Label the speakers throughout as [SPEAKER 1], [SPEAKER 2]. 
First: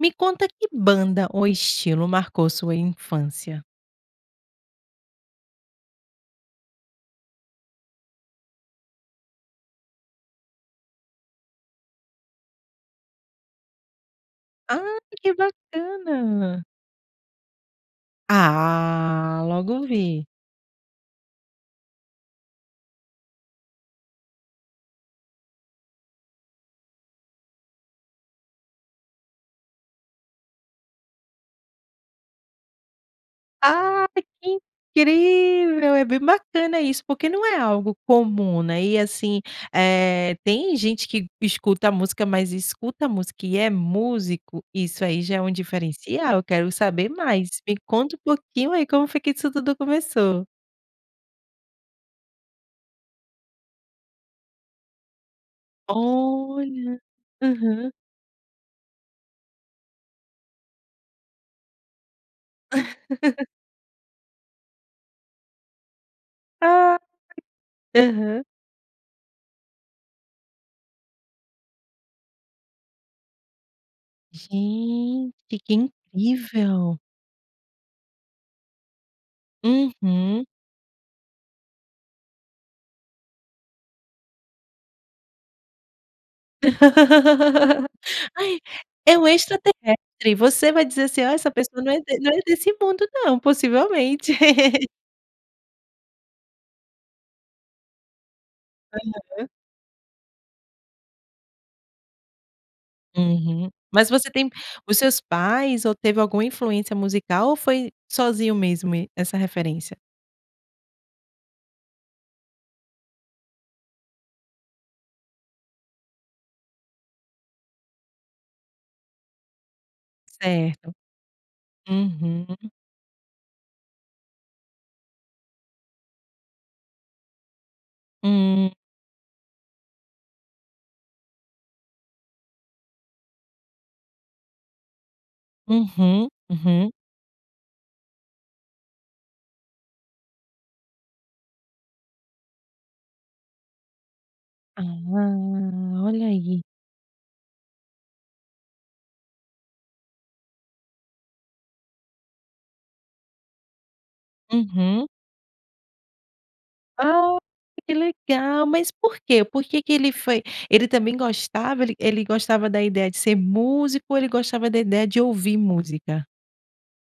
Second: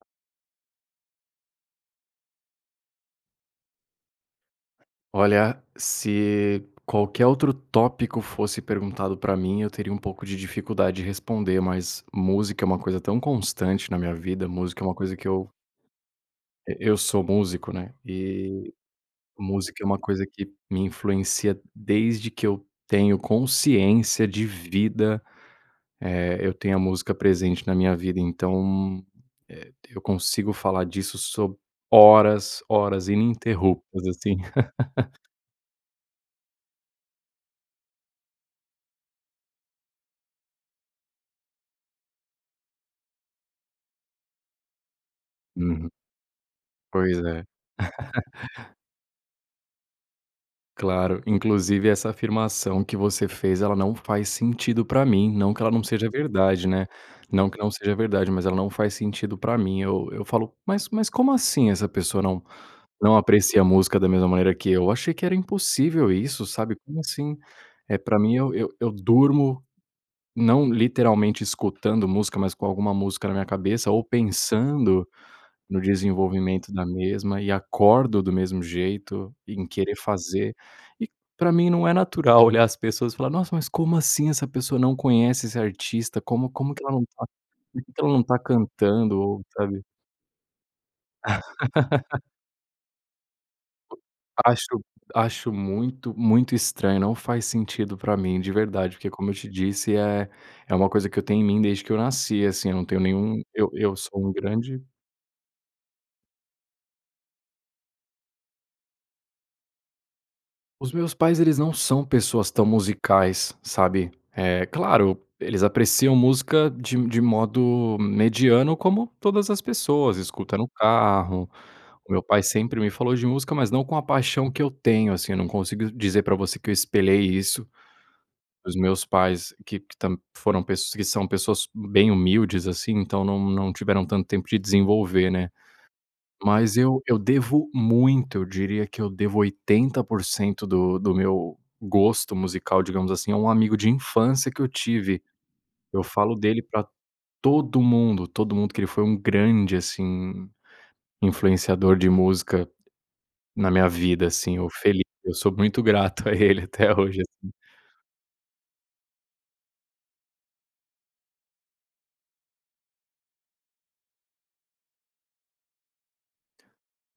[SPEAKER 1] Me conta que banda ou estilo marcou sua infância?
[SPEAKER 2] Olha, se qualquer outro tópico fosse perguntado pra mim, eu teria um pouco de dificuldade de responder, mas, música é uma coisa tão constante na minha vida. Música é uma
[SPEAKER 1] Ai,
[SPEAKER 2] coisa que
[SPEAKER 1] que
[SPEAKER 2] eu
[SPEAKER 1] bacana.
[SPEAKER 2] E eu sou músico, né, e
[SPEAKER 1] Ah.
[SPEAKER 2] música é
[SPEAKER 1] Logo
[SPEAKER 2] uma coisa
[SPEAKER 1] vi.
[SPEAKER 2] que me influencia desde que eu tenho consciência de vida. Eh, eu tenho a música presente na minha vida. Então, eh, eu consigo falar disso so horas, horas ininterruptas,
[SPEAKER 1] Ai,
[SPEAKER 2] assim.
[SPEAKER 1] que incrível. É bem bacana isso, porque não é algo comum, né, e assim, eh, tem gente que escuta música, mas escuta música e é músico. Isso aí já é um
[SPEAKER 2] Uhum.
[SPEAKER 1] diferencial. Quero saber
[SPEAKER 2] Pois é.
[SPEAKER 1] mais, me conta um pouquinho aí, como foi que isso tudo começou?
[SPEAKER 2] Claro. Inclusive essa afirmação que você fez, ela não faz sentido pra mim. Não que ela não seja verdade, né.
[SPEAKER 1] Olha.
[SPEAKER 2] Não que não
[SPEAKER 1] Aham.
[SPEAKER 2] seja verdade, mas ela não faz sentido pra mim. Eu eu falo, mas, mas como assim, essa pessoa não, não aprecia música da mesma maneira que eu. Achei que era impossível isso, sabe,
[SPEAKER 1] Ai,
[SPEAKER 2] como assim? Eh, pra mim,
[SPEAKER 1] Aham.
[SPEAKER 2] eu eu, eu durmo, não literalmente escutando música, mas com alguma música na minha cabeça, ou pensando
[SPEAKER 1] Gente. Que
[SPEAKER 2] no desenvolvimento da
[SPEAKER 1] incrível.
[SPEAKER 2] mesma e acordo do mesmo jeito, em querer
[SPEAKER 1] Uhum.
[SPEAKER 2] fazer, e pra mim, não é natural olhar as pessoas e falar: "Nossa, mas como assim, essa pessoa não conhece esse artista? Como como que ela não tá, [unintelligible] porque que ela não tá
[SPEAKER 1] Ai. É
[SPEAKER 2] cantando
[SPEAKER 1] um
[SPEAKER 2] ou, sabe".
[SPEAKER 1] extraterrestre. Você vai dizer assim: "Ó, essa pessoa não é de, não é desse mundo, não, possivelmente".
[SPEAKER 2] Acho acho muito muito estranho. Não faz sentido pra mim, de verdade, porque, como eu te
[SPEAKER 1] Aham.
[SPEAKER 2] disse, eh, é uma coisa que eu tenho em mim desde que eu nasci, assim, eu não tenho nenhum. Eu
[SPEAKER 1] Uhum.
[SPEAKER 2] eu
[SPEAKER 1] Mas
[SPEAKER 2] sou
[SPEAKER 1] você
[SPEAKER 2] um
[SPEAKER 1] tem
[SPEAKER 2] grande
[SPEAKER 1] os seus pais ou, teve alguma influência musical ou foi sozinho mesmo essa referência?
[SPEAKER 2] Os meus pais, eles não são pessoas tão musicais, sabe? É claro, eles apreciam música de de modo mediano, como todas as pessoas, escuta no
[SPEAKER 1] Certo.
[SPEAKER 2] carro. O meu pai
[SPEAKER 1] Uhum.
[SPEAKER 2] sempre me falou de música, mas não com a paixão que eu tenho, assim. Eu não consigo dizer pra você que eu espelhei isso
[SPEAKER 1] Hum
[SPEAKER 2] dos meus pais, que que tam que foram pes que são pessoas bem humildes, assim, então não não tiveram tanto tempo de desenvolver, né?
[SPEAKER 1] Uhum,
[SPEAKER 2] Mas
[SPEAKER 1] uhum.
[SPEAKER 2] eu eu devo muito, eu diria que devo 80% do do meu gosto musical, digamos assim, a um amigo de infância que eu
[SPEAKER 1] Ah,
[SPEAKER 2] tive. Eu
[SPEAKER 1] olha
[SPEAKER 2] falo dele
[SPEAKER 1] aí.
[SPEAKER 2] pra todo mundo, todo mundo, que ele foi um grande, assim, influenciador de música na minha vida, assim. O
[SPEAKER 1] Uhum.
[SPEAKER 2] Felipe, eu sou muito grato a ele até hoje,
[SPEAKER 1] Ah,
[SPEAKER 2] assim.
[SPEAKER 1] que legal. Mas por quê? Por que ele foi Ele também gostava? Ele ele gostava da ideia de ser músico ou ele gostava da ideia de ouvir música?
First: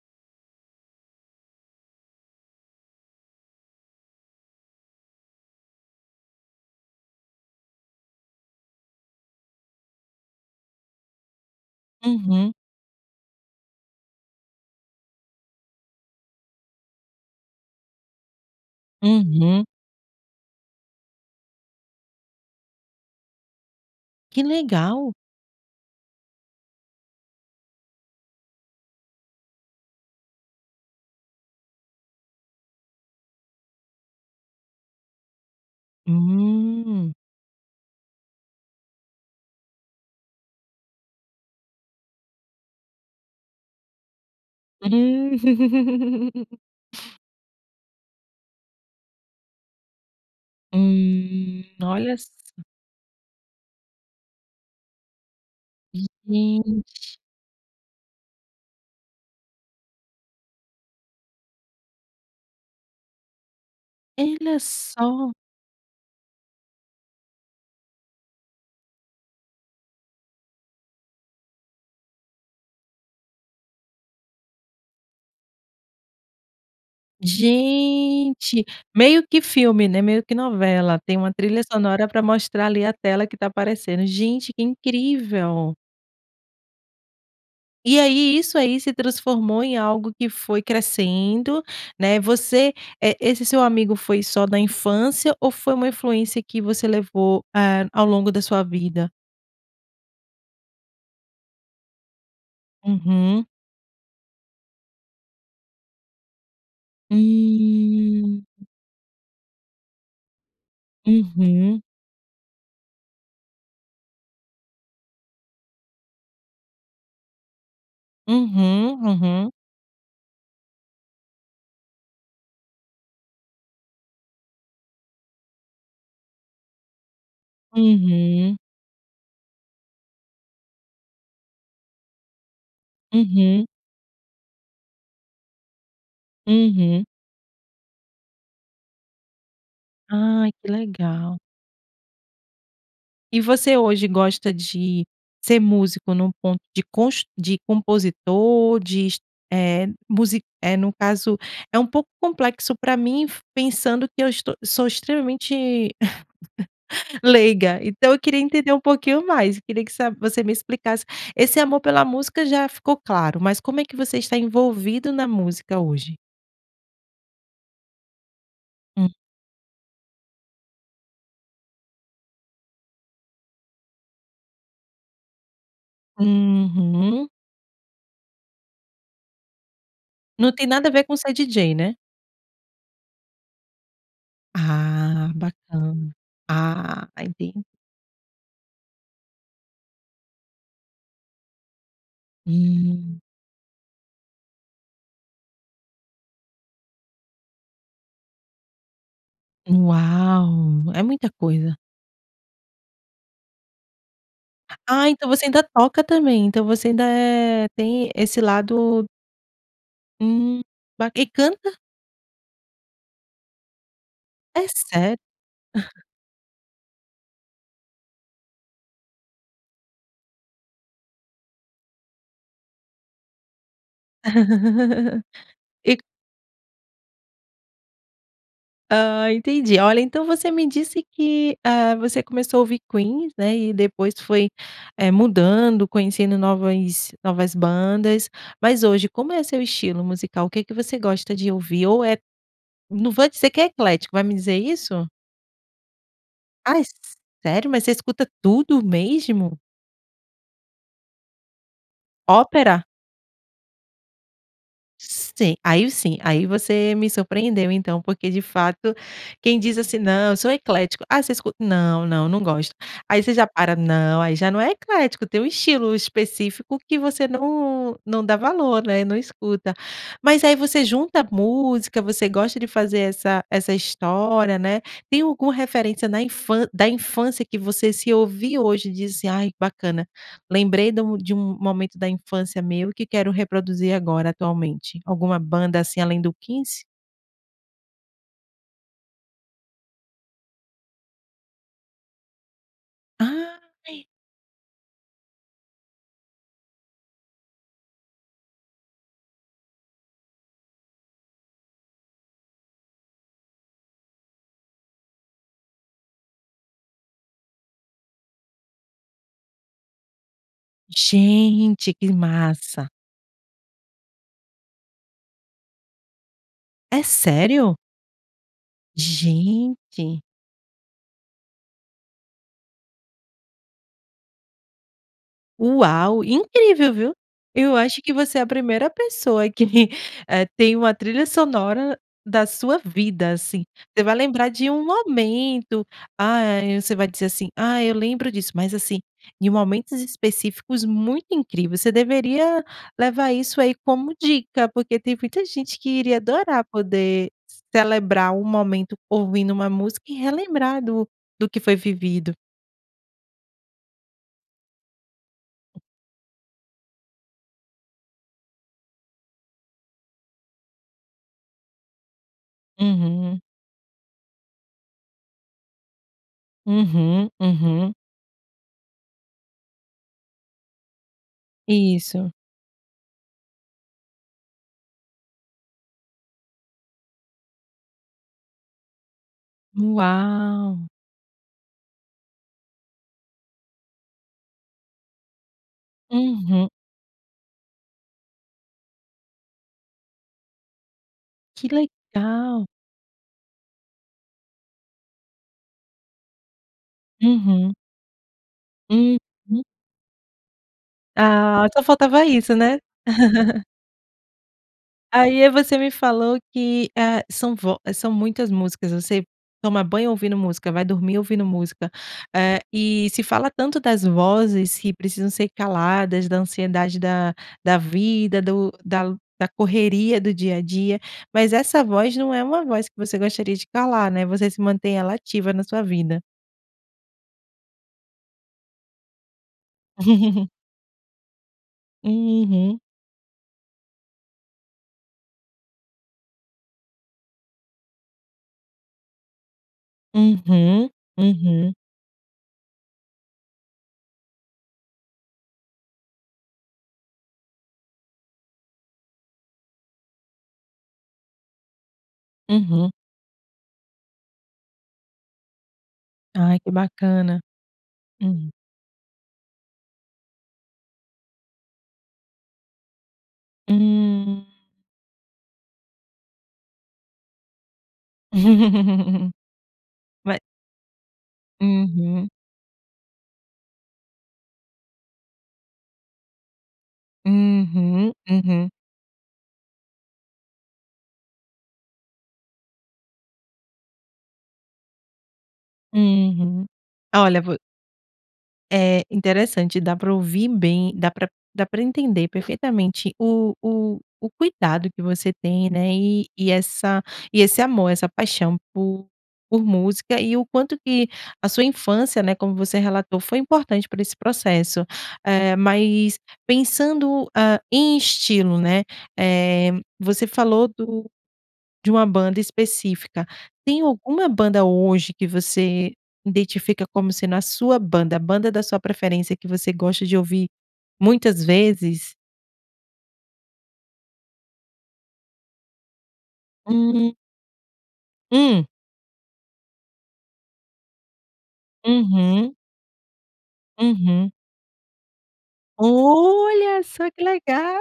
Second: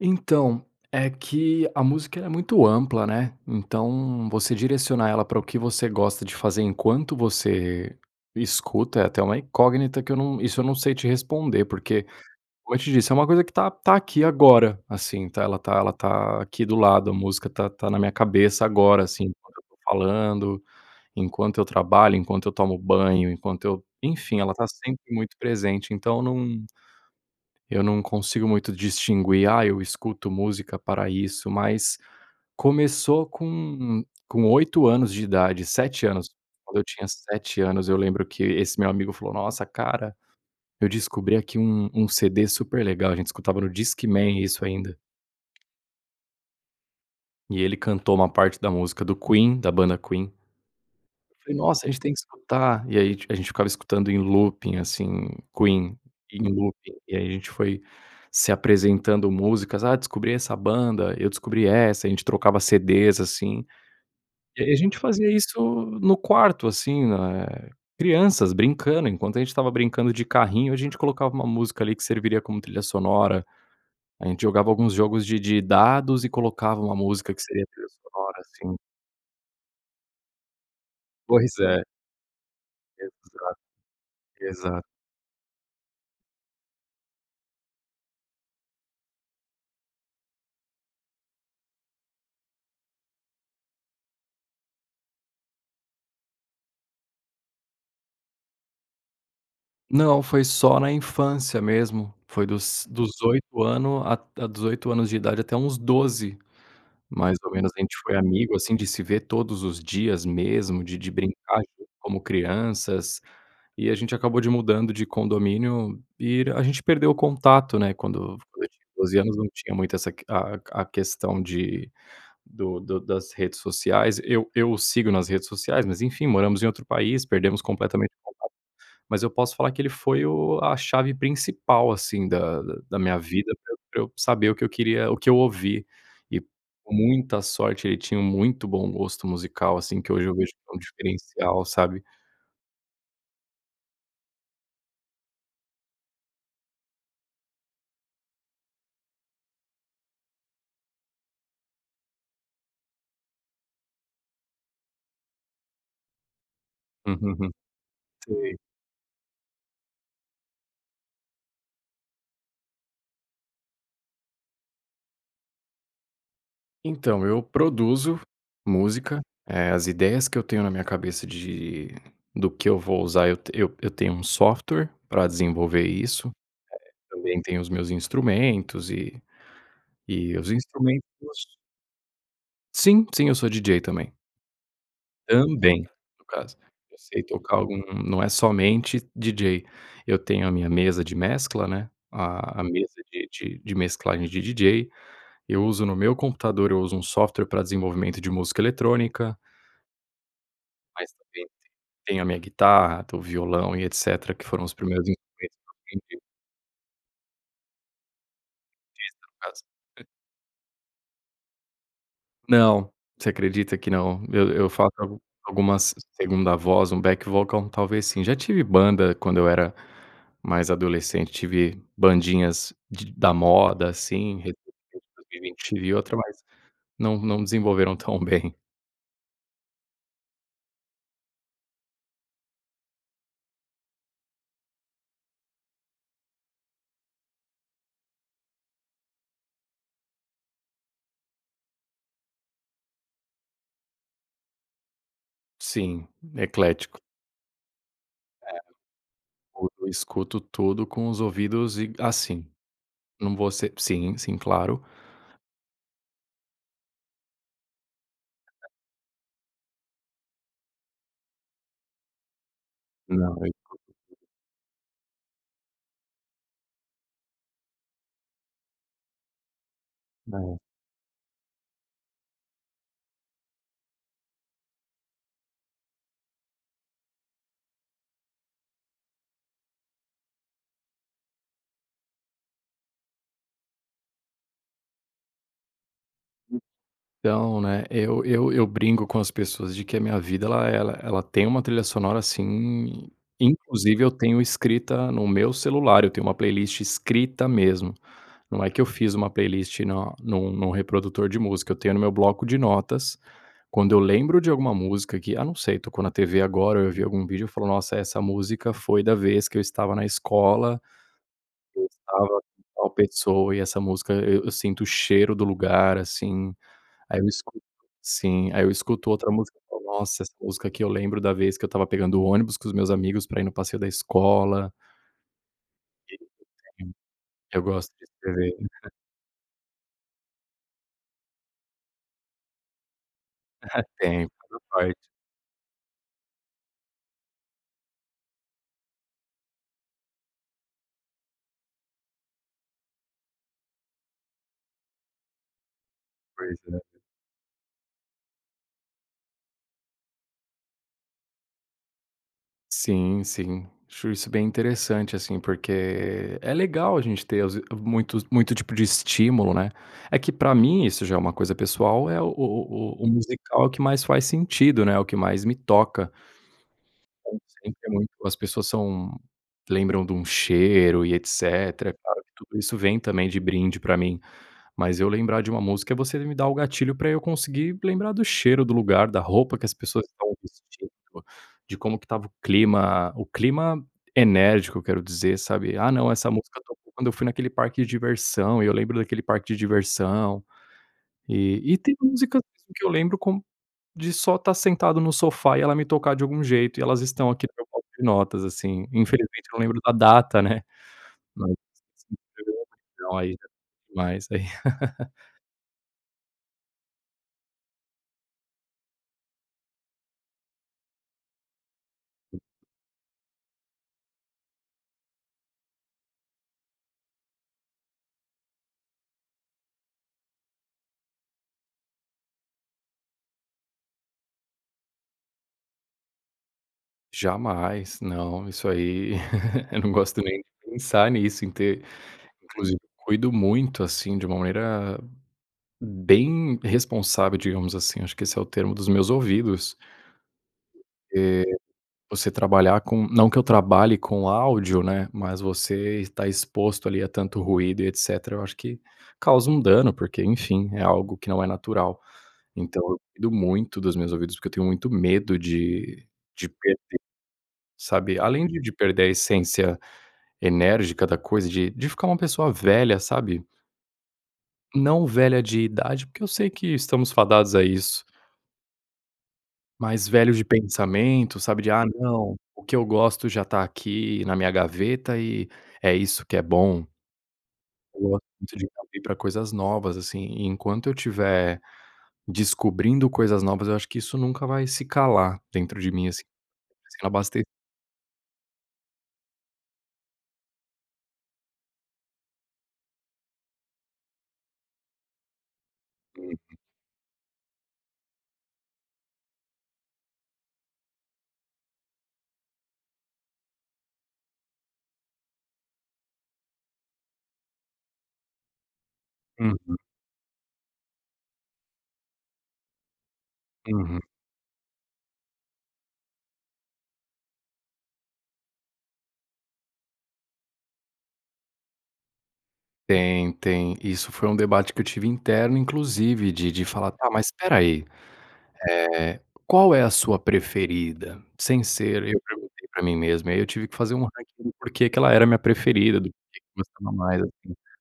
[SPEAKER 2] Então é que a música, ela é muito ampla, né? Então você direcionar ela para o que você gosta de fazer enquanto você escuta é até uma incógnita que eu não isso eu não sei te responder, porque,
[SPEAKER 1] Uhum.
[SPEAKER 2] como eu te disse, é uma coisa que tá tá aqui agora, assim, tá ela tá ela tá aqui do lado. A música está na minha cabeça agora, assim, enquanto eu
[SPEAKER 1] Uhum.
[SPEAKER 2] estou falando, enquanto eu trabalho, enquanto eu tomo banho, enquanto eu, enfim,
[SPEAKER 1] Que
[SPEAKER 2] ela está
[SPEAKER 1] legal!
[SPEAKER 2] sempre muito presente, então não eu não consigo muito distinguir, ah, eu escuto música pra isso, mas começou com com 8 anos de idade, 7 anos. Quando eu tinha
[SPEAKER 1] Hum.
[SPEAKER 2] 7 anos, eu lembro que esse meu amigo falou: "Nossa, cara, eu descobri aqui um um CD super legal." A gente escutava no Discman isso ainda.
[SPEAKER 1] Hum.
[SPEAKER 2] E ele cantou uma parte da música do Queen, da banda Queen. Falei:
[SPEAKER 1] Hum,
[SPEAKER 2] "Nossa, a gente tem
[SPEAKER 1] olha
[SPEAKER 2] que
[SPEAKER 1] só.
[SPEAKER 2] escutar." E aí a gente ficava escutando em looping assim, Queen em looping e
[SPEAKER 1] Gente.
[SPEAKER 2] aí a gente foi se apresentando músicas. "Ah, descobri essa banda", "Eu descobri essa", a gente trocava CDs assim.
[SPEAKER 1] Olha
[SPEAKER 2] E a gente
[SPEAKER 1] só!
[SPEAKER 2] fazia isso no quarto. Assim, na crianças brincando. Enquanto a gente estava brincando de carrinho, a gente colocava uma música ali que serviria como trilha sonora. A gente jogava alguns jogos de de dados e colocava uma música que seria trilha sonora,
[SPEAKER 1] Gente,
[SPEAKER 2] assim.
[SPEAKER 1] meio que filme, né. Meio que novela, tem uma
[SPEAKER 2] Pois
[SPEAKER 1] trilha
[SPEAKER 2] é.
[SPEAKER 1] sonora para mostrar ali a tela que está
[SPEAKER 2] Exato,
[SPEAKER 1] aparecendo. Gente que
[SPEAKER 2] exato.
[SPEAKER 1] incrível! E aí, isso aí se transformou em algo que foi crescendo, né. Você, eh, esse seu amigo, foi só da infância? Ou foi uma influência que você levou, eh, ao longo da sua vida.
[SPEAKER 2] Não foi só na infância mesmo. Foi dos dos
[SPEAKER 1] Uhum.
[SPEAKER 2] 8 ano a a dos 8 anos de idade até uns 12, mais ou menos. A gente foi
[SPEAKER 1] Hum.
[SPEAKER 2] amigo, assim, de se ver todos os dias, mesmo de de brincar
[SPEAKER 1] Uhum.
[SPEAKER 2] como crianças e a gente acabou de mudando de condomínio e a gente perdeu o contato, né. Quando quando eu tinha
[SPEAKER 1] Uhum,
[SPEAKER 2] 12 anos, não
[SPEAKER 1] uhum.
[SPEAKER 2] tinha muito essa que a a questão de do do das redes sociais, eu eu sigo nas redes sociais, mas enfim, moramos em outro país, perdemos completamente o
[SPEAKER 1] Uhum.
[SPEAKER 2] contato. Mas eu posso falar que ele foi o a chave principal, assim, da da da minha vida
[SPEAKER 1] Uhum.
[SPEAKER 2] pra eu pra eu saber o que eu queria o que eu ouvi e com
[SPEAKER 1] Uhum.
[SPEAKER 2] muita sorte. Ele tinha um muito bom gosto musical, assim, que hoje eu vejo
[SPEAKER 1] Ai, que
[SPEAKER 2] é um
[SPEAKER 1] legal.
[SPEAKER 2] diferencial, sabe.
[SPEAKER 1] E você hoje, gosta de ser músico num ponto de cons de compositor, de es eh, musi eh, no caso é um pouco complexo pra mim, f pensando que eu est sou extremamente leiga. Então, eu queria
[SPEAKER 2] Sei.
[SPEAKER 1] entender um pouquinho mais. Eu queria que sa você me explicasse. Esse amor pela música já ficou claro. Mas, como é que você está envolvido na música hoje?
[SPEAKER 2] Então, eu produzo
[SPEAKER 1] Hum.
[SPEAKER 2] música. Eh, as ideias que eu tenho na minha cabeça de do que eu vou usar, eu t eu eu tenho um software pra desenvolver isso. Eh,
[SPEAKER 1] Uhum.
[SPEAKER 2] também, tenho os meus instrumentos e, e os
[SPEAKER 1] Não tem nada a ver
[SPEAKER 2] instrumentos
[SPEAKER 1] com ser DJ, né?
[SPEAKER 2] Sim. Sim, eu sou DJ, também.
[SPEAKER 1] Ah,
[SPEAKER 2] Também,
[SPEAKER 1] bacana.
[SPEAKER 2] no caso. Eu
[SPEAKER 1] Ah,
[SPEAKER 2] sei tocar
[SPEAKER 1] entendi.
[SPEAKER 2] algum não é somente DJ. Eu tenho a minha mesa de mescla, né, a a mesa
[SPEAKER 1] Hum.
[SPEAKER 2] de de de mesclagem de DJ. Eu uso no meu computador eu uso um software pra desenvolvimento de música eletrônica
[SPEAKER 1] Uau! É
[SPEAKER 2] mas,
[SPEAKER 1] muita
[SPEAKER 2] também, t
[SPEAKER 1] coisa.
[SPEAKER 2] tenho a minha guitarra, t o violão e etc. Que foram os primeiros
[SPEAKER 1] Ah, então você
[SPEAKER 2] instrumentos
[SPEAKER 1] ainda
[SPEAKER 2] que eu
[SPEAKER 1] toca
[SPEAKER 2] aprendi.
[SPEAKER 1] também? Então, você ainda é, tem esse lado
[SPEAKER 2] Artista, no caso.
[SPEAKER 1] Hum, ba E canta?
[SPEAKER 2] Não, você acredita que não, eu
[SPEAKER 1] É
[SPEAKER 2] eu faço
[SPEAKER 1] sério.
[SPEAKER 2] algumas segunda voz, um back vocal, talvez sim, já tive banda quando eu era mais adolescente, tive bandinhas de da moda, assim, recentemente eu tive
[SPEAKER 1] E c
[SPEAKER 2] outra mas não não desenvolveram tão bem.
[SPEAKER 1] Ah, entendi, olha, então você me disse que, ah, você começou a ouvir Queen, né, e depois foi eh, mudando, conhecendo novas novas bandas. Mas hoje, como é seu estilo musical? O que que você gosta de ouvir, ou é não vou dizer que é eclético, vai me dizer isso?
[SPEAKER 2] Sim,
[SPEAKER 1] Ai
[SPEAKER 2] eclético.
[SPEAKER 1] sério, mas você escuta
[SPEAKER 2] É,
[SPEAKER 1] tudo mesmo?
[SPEAKER 2] eu escuto tudo com os ouvidos e assim,
[SPEAKER 1] Ópera?
[SPEAKER 2] não vou ser sim, sim, claro.
[SPEAKER 1] Sim, aí sim, aí você me surpreendeu então, porque de fato quem diz, assim: "Não, eu sou eclético ‘ah, você escuta? ‘não, não, não gosto", aí você
[SPEAKER 2] Não eu
[SPEAKER 1] já
[SPEAKER 2] escuto
[SPEAKER 1] para não, “aí já não é eclético“, tem um estilo específico que você não não dá valor, né, não escuta mas aí
[SPEAKER 2] Não.
[SPEAKER 1] você junta a música, você gosta de fazer essa essa história, né. Tem alguma referência na infân da infância que você se ouvir hoje e disse: “Ai, que bacana, lembrei de um de um momento da infância meu que quero reproduzir agora atualmente”’, alguma banda assim, além do Queen?
[SPEAKER 2] Então, né, eu eu, eu brinco com as pessoas de que a minha vida ela ela ela tem uma trilha sonora sim, inclusive
[SPEAKER 1] Ai.
[SPEAKER 2] eu tenho escrita no meu celular, eu tenho uma playlist escrita mesmo, não é que eu fiz uma playlist na num num reprodutor de música, eu tenho no meu bloco de notas, quando eu lembro de alguma música que, ah, não sei, tocou na TV, agora eu vi algum vídeo e falou: “Nossa, essa música foi da vez que eu estava na escola, eu
[SPEAKER 1] Gente, que
[SPEAKER 2] estava com
[SPEAKER 1] massa.
[SPEAKER 2] a pessoa e essa música eu eu sinto o cheiro do lugar, assim”,
[SPEAKER 1] É
[SPEAKER 2] aí eu escuto
[SPEAKER 1] sério?
[SPEAKER 2] sim, aí eu escuto outra música,
[SPEAKER 1] Gente.
[SPEAKER 2] "Nossa, essa música que eu lembro da vez que eu estava pegando o ônibus com os meus amigos para ir no passeio da escola".
[SPEAKER 1] Uau,
[SPEAKER 2] Desde pequeno
[SPEAKER 1] incrível viu,
[SPEAKER 2] eu
[SPEAKER 1] eu
[SPEAKER 2] gosto
[SPEAKER 1] acho
[SPEAKER 2] de
[SPEAKER 1] que você é a
[SPEAKER 2] escrever.
[SPEAKER 1] primeira pessoa que, eh, tem uma trilha sonora da sua vida, assim,
[SPEAKER 2] Ah
[SPEAKER 1] você vai
[SPEAKER 2] tenho,
[SPEAKER 1] lembrar
[SPEAKER 2] cada
[SPEAKER 1] de um
[SPEAKER 2] parte.
[SPEAKER 1] momento, ah, você vai dizer, assim: "Ah, eu lembro disso", mas, assim, de momentos específicos muito incrível. Você deveria levar isso aí como dica, porque tem muita gente que iria
[SPEAKER 2] Pois
[SPEAKER 1] adorar
[SPEAKER 2] é.
[SPEAKER 1] poder celebrar um momento ouvindo uma música e relembrar do do que foi vivido.
[SPEAKER 2] Sim, sim. Acho isso bem interessante, assim, porque é legal a gente ter as muitos muito tipo de estímulo, né? É que, para mim, isso já é uma coisa pessoal, é o o o o o
[SPEAKER 1] Uhum.
[SPEAKER 2] musical que mais faz sentido, né. O que mais me toca.
[SPEAKER 1] Uhum,
[SPEAKER 2] Falam sempre
[SPEAKER 1] uhum.
[SPEAKER 2] muito, as pessoas são lembram de um cheiro e etc. Claro
[SPEAKER 1] Isso.
[SPEAKER 2] que tudo isso vem também de brinde pra mim, mas eu lembrar de uma música, é você me dar o gatilho para eu conseguir lembrar do cheiro, do lugar, da roupa que as pessoas estão
[SPEAKER 1] Uau!
[SPEAKER 2] vestindo, de como que estava o clima. O clima enérgico, eu quero dizer, sabe? "Ah, não, essa música
[SPEAKER 1] Uhum.
[SPEAKER 2] tocou quando eu fui naquele parque de diversão", e eu lembro daquele parque de diversão,
[SPEAKER 1] Que
[SPEAKER 2] e e tem músicas
[SPEAKER 1] legal!
[SPEAKER 2] que eu lembro como de só estar sentado no sofá e ela me tocar de algum jeito. E elas estão aqui no meu
[SPEAKER 1] Uhum.
[SPEAKER 2] bloco de notas, assim. Infelizmente, eu não
[SPEAKER 1] Uhum.
[SPEAKER 2] lembro da data, né. [unintelligible]
[SPEAKER 1] Ah, só faltava isso, né?
[SPEAKER 2] Seria demais, ai
[SPEAKER 1] Aí, eh, você me falou que, eh, são vo são muitas músicas. Você toma banho ouvindo música, vai dormir ouvindo música. Eh e se fala tanto das vozes, que precisam ser caladas, da ansiedade, da da vida, do da da correria do dia a dia. Mas essa voz não é uma voz que você gostaria de calar, né? Você sim, mantém ela ativa na sua vida.
[SPEAKER 2] Jamais! Não, isso aí Eu não gosto nem de pensar nisso em ter inclusive
[SPEAKER 1] Uhum.
[SPEAKER 2] cuido muito, assim, de uma maneira bem responsável, digamos assim, acho que esse é o termo, dos meus ouvidos.
[SPEAKER 1] Uhum,
[SPEAKER 2] Eh,
[SPEAKER 1] uhum.
[SPEAKER 2] você trabalhar com não que eu trabalhe com áudio, né, mas você está exposto ali a tanto ruído e etc. Eu acho que causa um dano, porque, enfim, é algo que não é natural, então
[SPEAKER 1] Uhum.
[SPEAKER 2] eu cuido muito dos meus ouvidos, porque eu tenho muito medo de de
[SPEAKER 1] Ai que
[SPEAKER 2] perder,
[SPEAKER 1] bacana,
[SPEAKER 2] sabe, além
[SPEAKER 1] uhum.
[SPEAKER 2] de de perder a essência enérgica da coisa, de de ficar uma pessoa velha, sabe.
[SPEAKER 1] Hum.
[SPEAKER 2] Não velha de idade, porque eu sei que estamos fadados a isso. Mas velhos
[SPEAKER 1] Vai
[SPEAKER 2] de pensamento, sabe, de: "Ah,
[SPEAKER 1] Uhum.
[SPEAKER 2] não, o que eu gosto já está aqui na minha gaveta e é isso que é bom." Eu
[SPEAKER 1] Uhum,
[SPEAKER 2] gosto muito de
[SPEAKER 1] uhum.
[SPEAKER 2] me abrir coisas novas, assim, enquanto eu tiver descobrindo coisas novas, eu acho que isso nunca vai se calar dentro de mim, assim,
[SPEAKER 1] Uhum,
[SPEAKER 2] sem
[SPEAKER 1] olha,
[SPEAKER 2] abaste
[SPEAKER 1] vo Eh, interessante, dá para ouvir bem, dá pra dá pra entender perfeitamente o o o cuidado que você tem, né? E e
[SPEAKER 2] Uhum.
[SPEAKER 1] essa e esse amor, essa paixão por por música e o quanto que a sua infância, né, como você relatou, foi importante para esse processo. Eh, mas pensando, ah, em estilo, né, eh,
[SPEAKER 2] Uhum.
[SPEAKER 1] você falou do de uma banda específica. Tem
[SPEAKER 2] Uhum.
[SPEAKER 1] alguma banda hoje que você identifica como sendo a sua banda, a banda da sua preferência, que você gosta de ouvir muitas vezes?
[SPEAKER 2] Tem, tem. Isso foi um debate que eu tive interno, inclusive, de de falar "Tá,
[SPEAKER 1] Uhum.
[SPEAKER 2] mas espera aí,
[SPEAKER 1] Hum.
[SPEAKER 2] eh, qual é a sua preferida?" Sem ser eu
[SPEAKER 1] Uhum.
[SPEAKER 2] perguntei para mim mesmo e aí eu tive que fazer um
[SPEAKER 1] Uhum.
[SPEAKER 2] ranking do porque que ela era a minha preferida do que que eu
[SPEAKER 1] Olha
[SPEAKER 2] gostava
[SPEAKER 1] só,
[SPEAKER 2] mais,
[SPEAKER 1] que
[SPEAKER 2] assim.
[SPEAKER 1] legal!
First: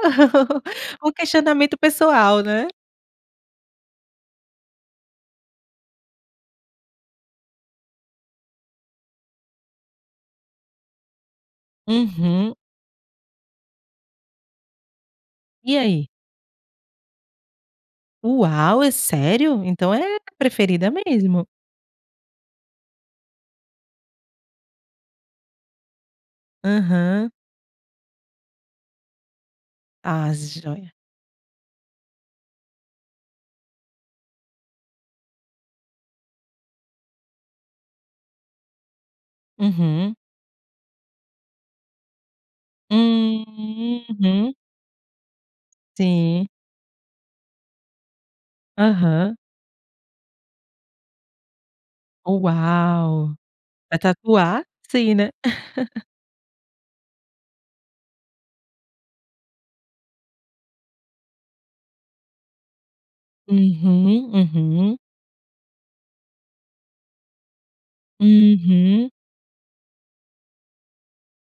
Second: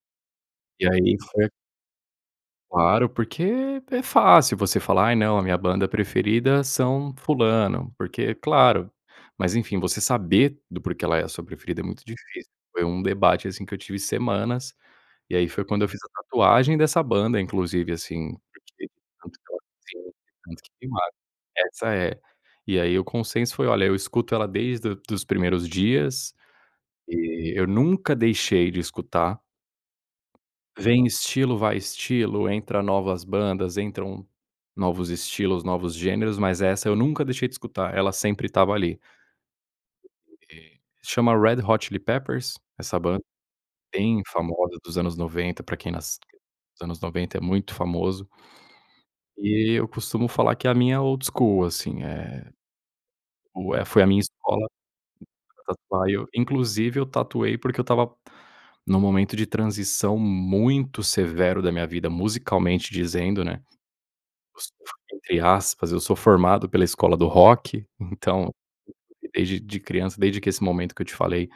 [SPEAKER 2] E
[SPEAKER 1] Um
[SPEAKER 2] aí foi
[SPEAKER 1] questionamento pessoal, né?
[SPEAKER 2] Claro, porque é fácil você falar "Ai, não, a minha banda preferida são fulano, porque" Claro, mas enfim, você saber do porque ela é a sua preferida é muito difícil.
[SPEAKER 1] Uhum.
[SPEAKER 2] Foi um debate, assim, que eu tive semanas. E aí foi
[SPEAKER 1] E
[SPEAKER 2] quando eu fiz
[SPEAKER 1] aí?
[SPEAKER 2] a tatuagem dessa banda, inclusive assim.
[SPEAKER 1] Uau! É sério? Então
[SPEAKER 2] Porque
[SPEAKER 1] é preferida
[SPEAKER 2] [unintelligible]
[SPEAKER 1] mesmo.
[SPEAKER 2] essa é e aí o consenso foi olha, eu escuto ela desde do dos primeiros dias
[SPEAKER 1] Aham.
[SPEAKER 2] e eu nunca deixei de escutar.
[SPEAKER 1] Ah, joia.
[SPEAKER 2] Vem estilo, vai estilo, entra novas bandas, entram novos estilos, novos gêneros, mas essa eu nunca deixei de escutar. Ela sempre estava ali. É
[SPEAKER 1] Uhum.
[SPEAKER 2] chama Red Hot Chili Peppers. Essa banda bem
[SPEAKER 1] Uhum.
[SPEAKER 2] famosa dos anos 90, para quem nasceu
[SPEAKER 1] Sim.
[SPEAKER 2] nos anos 90 é muito famoso.
[SPEAKER 1] Aham.
[SPEAKER 2] E eu costumo falar que a minha é old school, assim, eh
[SPEAKER 1] Uau.
[SPEAKER 2] o eh,
[SPEAKER 1] Pra
[SPEAKER 2] foi a minha
[SPEAKER 1] tatuar,
[SPEAKER 2] escola
[SPEAKER 1] sim, né?
[SPEAKER 2] [unintelligible] tatuar e eu, inclusive, eu tatuei porque eu estava num momento de transição muito severo da minha vida, musicalmente dizendo, né?
[SPEAKER 1] Uhum,
[SPEAKER 2] [unintelligible]
[SPEAKER 1] uhum.
[SPEAKER 2] entre aspas, eu sou formado pela escola do rock, então
[SPEAKER 1] Uhum.
[SPEAKER 2] desde de criança, desde que esse momento que eu te falei,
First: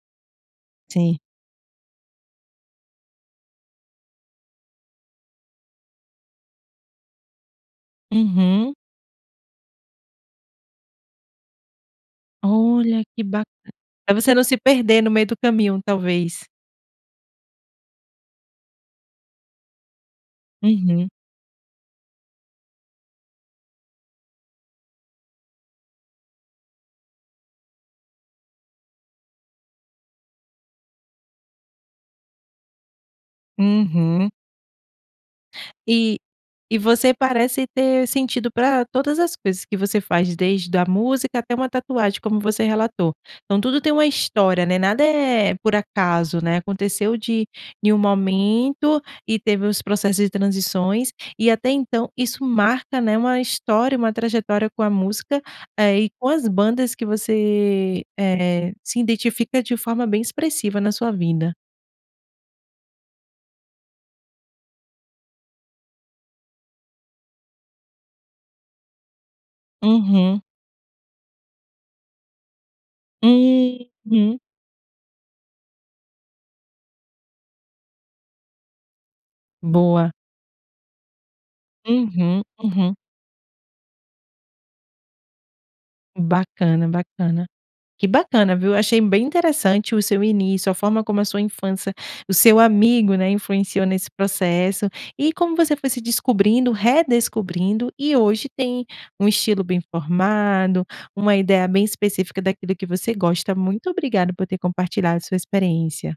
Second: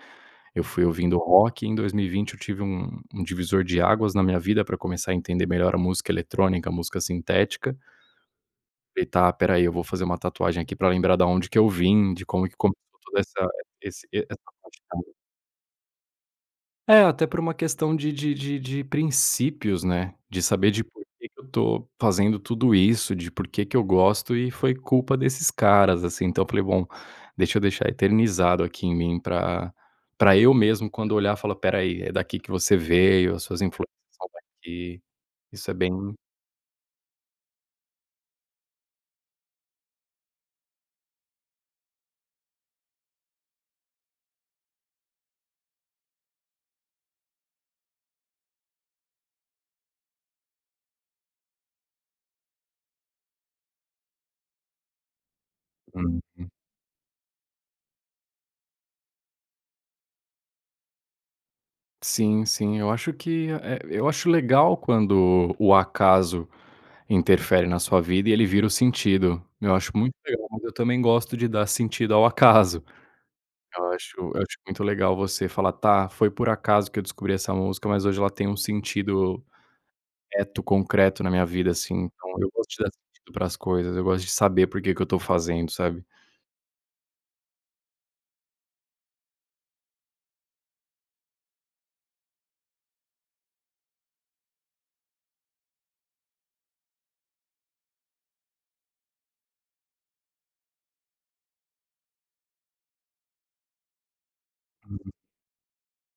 [SPEAKER 2] eu fui ouvindo
[SPEAKER 1] Sim.
[SPEAKER 2] rock e em 2020 eu tive um um divisor de águas na minha vida para começar a entender melhor a música eletrônica, a música sintética.
[SPEAKER 1] Uhum.
[SPEAKER 2] E tá, espera aí, eu vou fazer uma tatuagem aqui para lembrar da onde que eu vim, de como que começou
[SPEAKER 1] Olha
[SPEAKER 2] toda
[SPEAKER 1] que bacan
[SPEAKER 2] essa esse e
[SPEAKER 1] Para você
[SPEAKER 2] essa
[SPEAKER 1] não se perder no
[SPEAKER 2] paixão.
[SPEAKER 1] meio do caminho, talvez.
[SPEAKER 2] É, até por uma questão de de de de princípios, né. De saber de por
[SPEAKER 1] Uhum.
[SPEAKER 2] que que eu tô fazendo tudo isso, de por que que eu gosto, e foi culpa desses caras, assim. Então, eu falei: "Bom, deixa eu deixar eternizado aqui em mim pra pra eu mesmo, quando olhar, falar espera aí, é daqui que você veio, as suas influências são
[SPEAKER 1] Uhum.
[SPEAKER 2] daqui." Isso é bem
[SPEAKER 1] E e você parece ter sentido pra todas as coisas que você faz, desde a música, até uma tatuagem, como você relatou. Então, tudo tem uma história, né. Nada é por acaso, né. Aconteceu de em um momento e teve os processos de transições e, até então, isso marca, né, uma história, uma trajetória com a música, eh, e com as
[SPEAKER 2] Uhum.
[SPEAKER 1] bandas que você, eh, se identifica de forma bem expressiva na sua vida.
[SPEAKER 2] Sim, sim. Eu acho que a eh, eu acho legal quando o acaso interfere na sua vida e ele vira o sentido. Eu acho muito
[SPEAKER 1] Uhum.
[SPEAKER 2] legal, mas eu também gosto de dar sentido ao acaso. Eu acho, eu
[SPEAKER 1] Uhum.
[SPEAKER 2] acho muito legal você falar: "Tá, foi por acaso que eu descobri essa música, mas hoje ela tem um sentido
[SPEAKER 1] Boa.
[SPEAKER 2] reto, concreto na minha vida, assim." Então
[SPEAKER 1] Uhum.
[SPEAKER 2] eu gosto de dar
[SPEAKER 1] Uhum.
[SPEAKER 2] sentido para as coisas. Eu gosto de saber por que que eu tô fazendo, sabe?
[SPEAKER 1] Bacana, bacana. Que bacana, viu. Achei bem interessante o seu início, a forma como a sua infância o seu amigo, né, influenciou nesse processo e como você foi se descobrindo, redescobrindo e, hoje tem um estilo bem formado, uma ideia bem específica daquilo que você gosta. Muito obrigado por ter compartilhado a sua experiência.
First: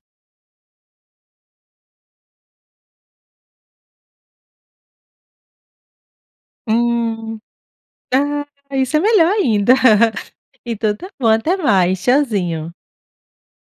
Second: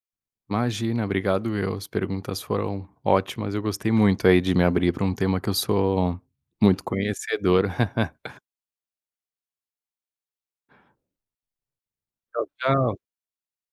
[SPEAKER 2] Imagina. Obrigado, eu. As perguntas foram ótimas. Eu gostei muito aí, de me abrir para um tema que eu sou muito
[SPEAKER 1] Hum.
[SPEAKER 2] conhecedor.
[SPEAKER 1] Ah, isso é melhor ainda. Então tá bom. Até mais.
[SPEAKER 2] Tchau,
[SPEAKER 1] Tchauzinho.
[SPEAKER 2] tchau.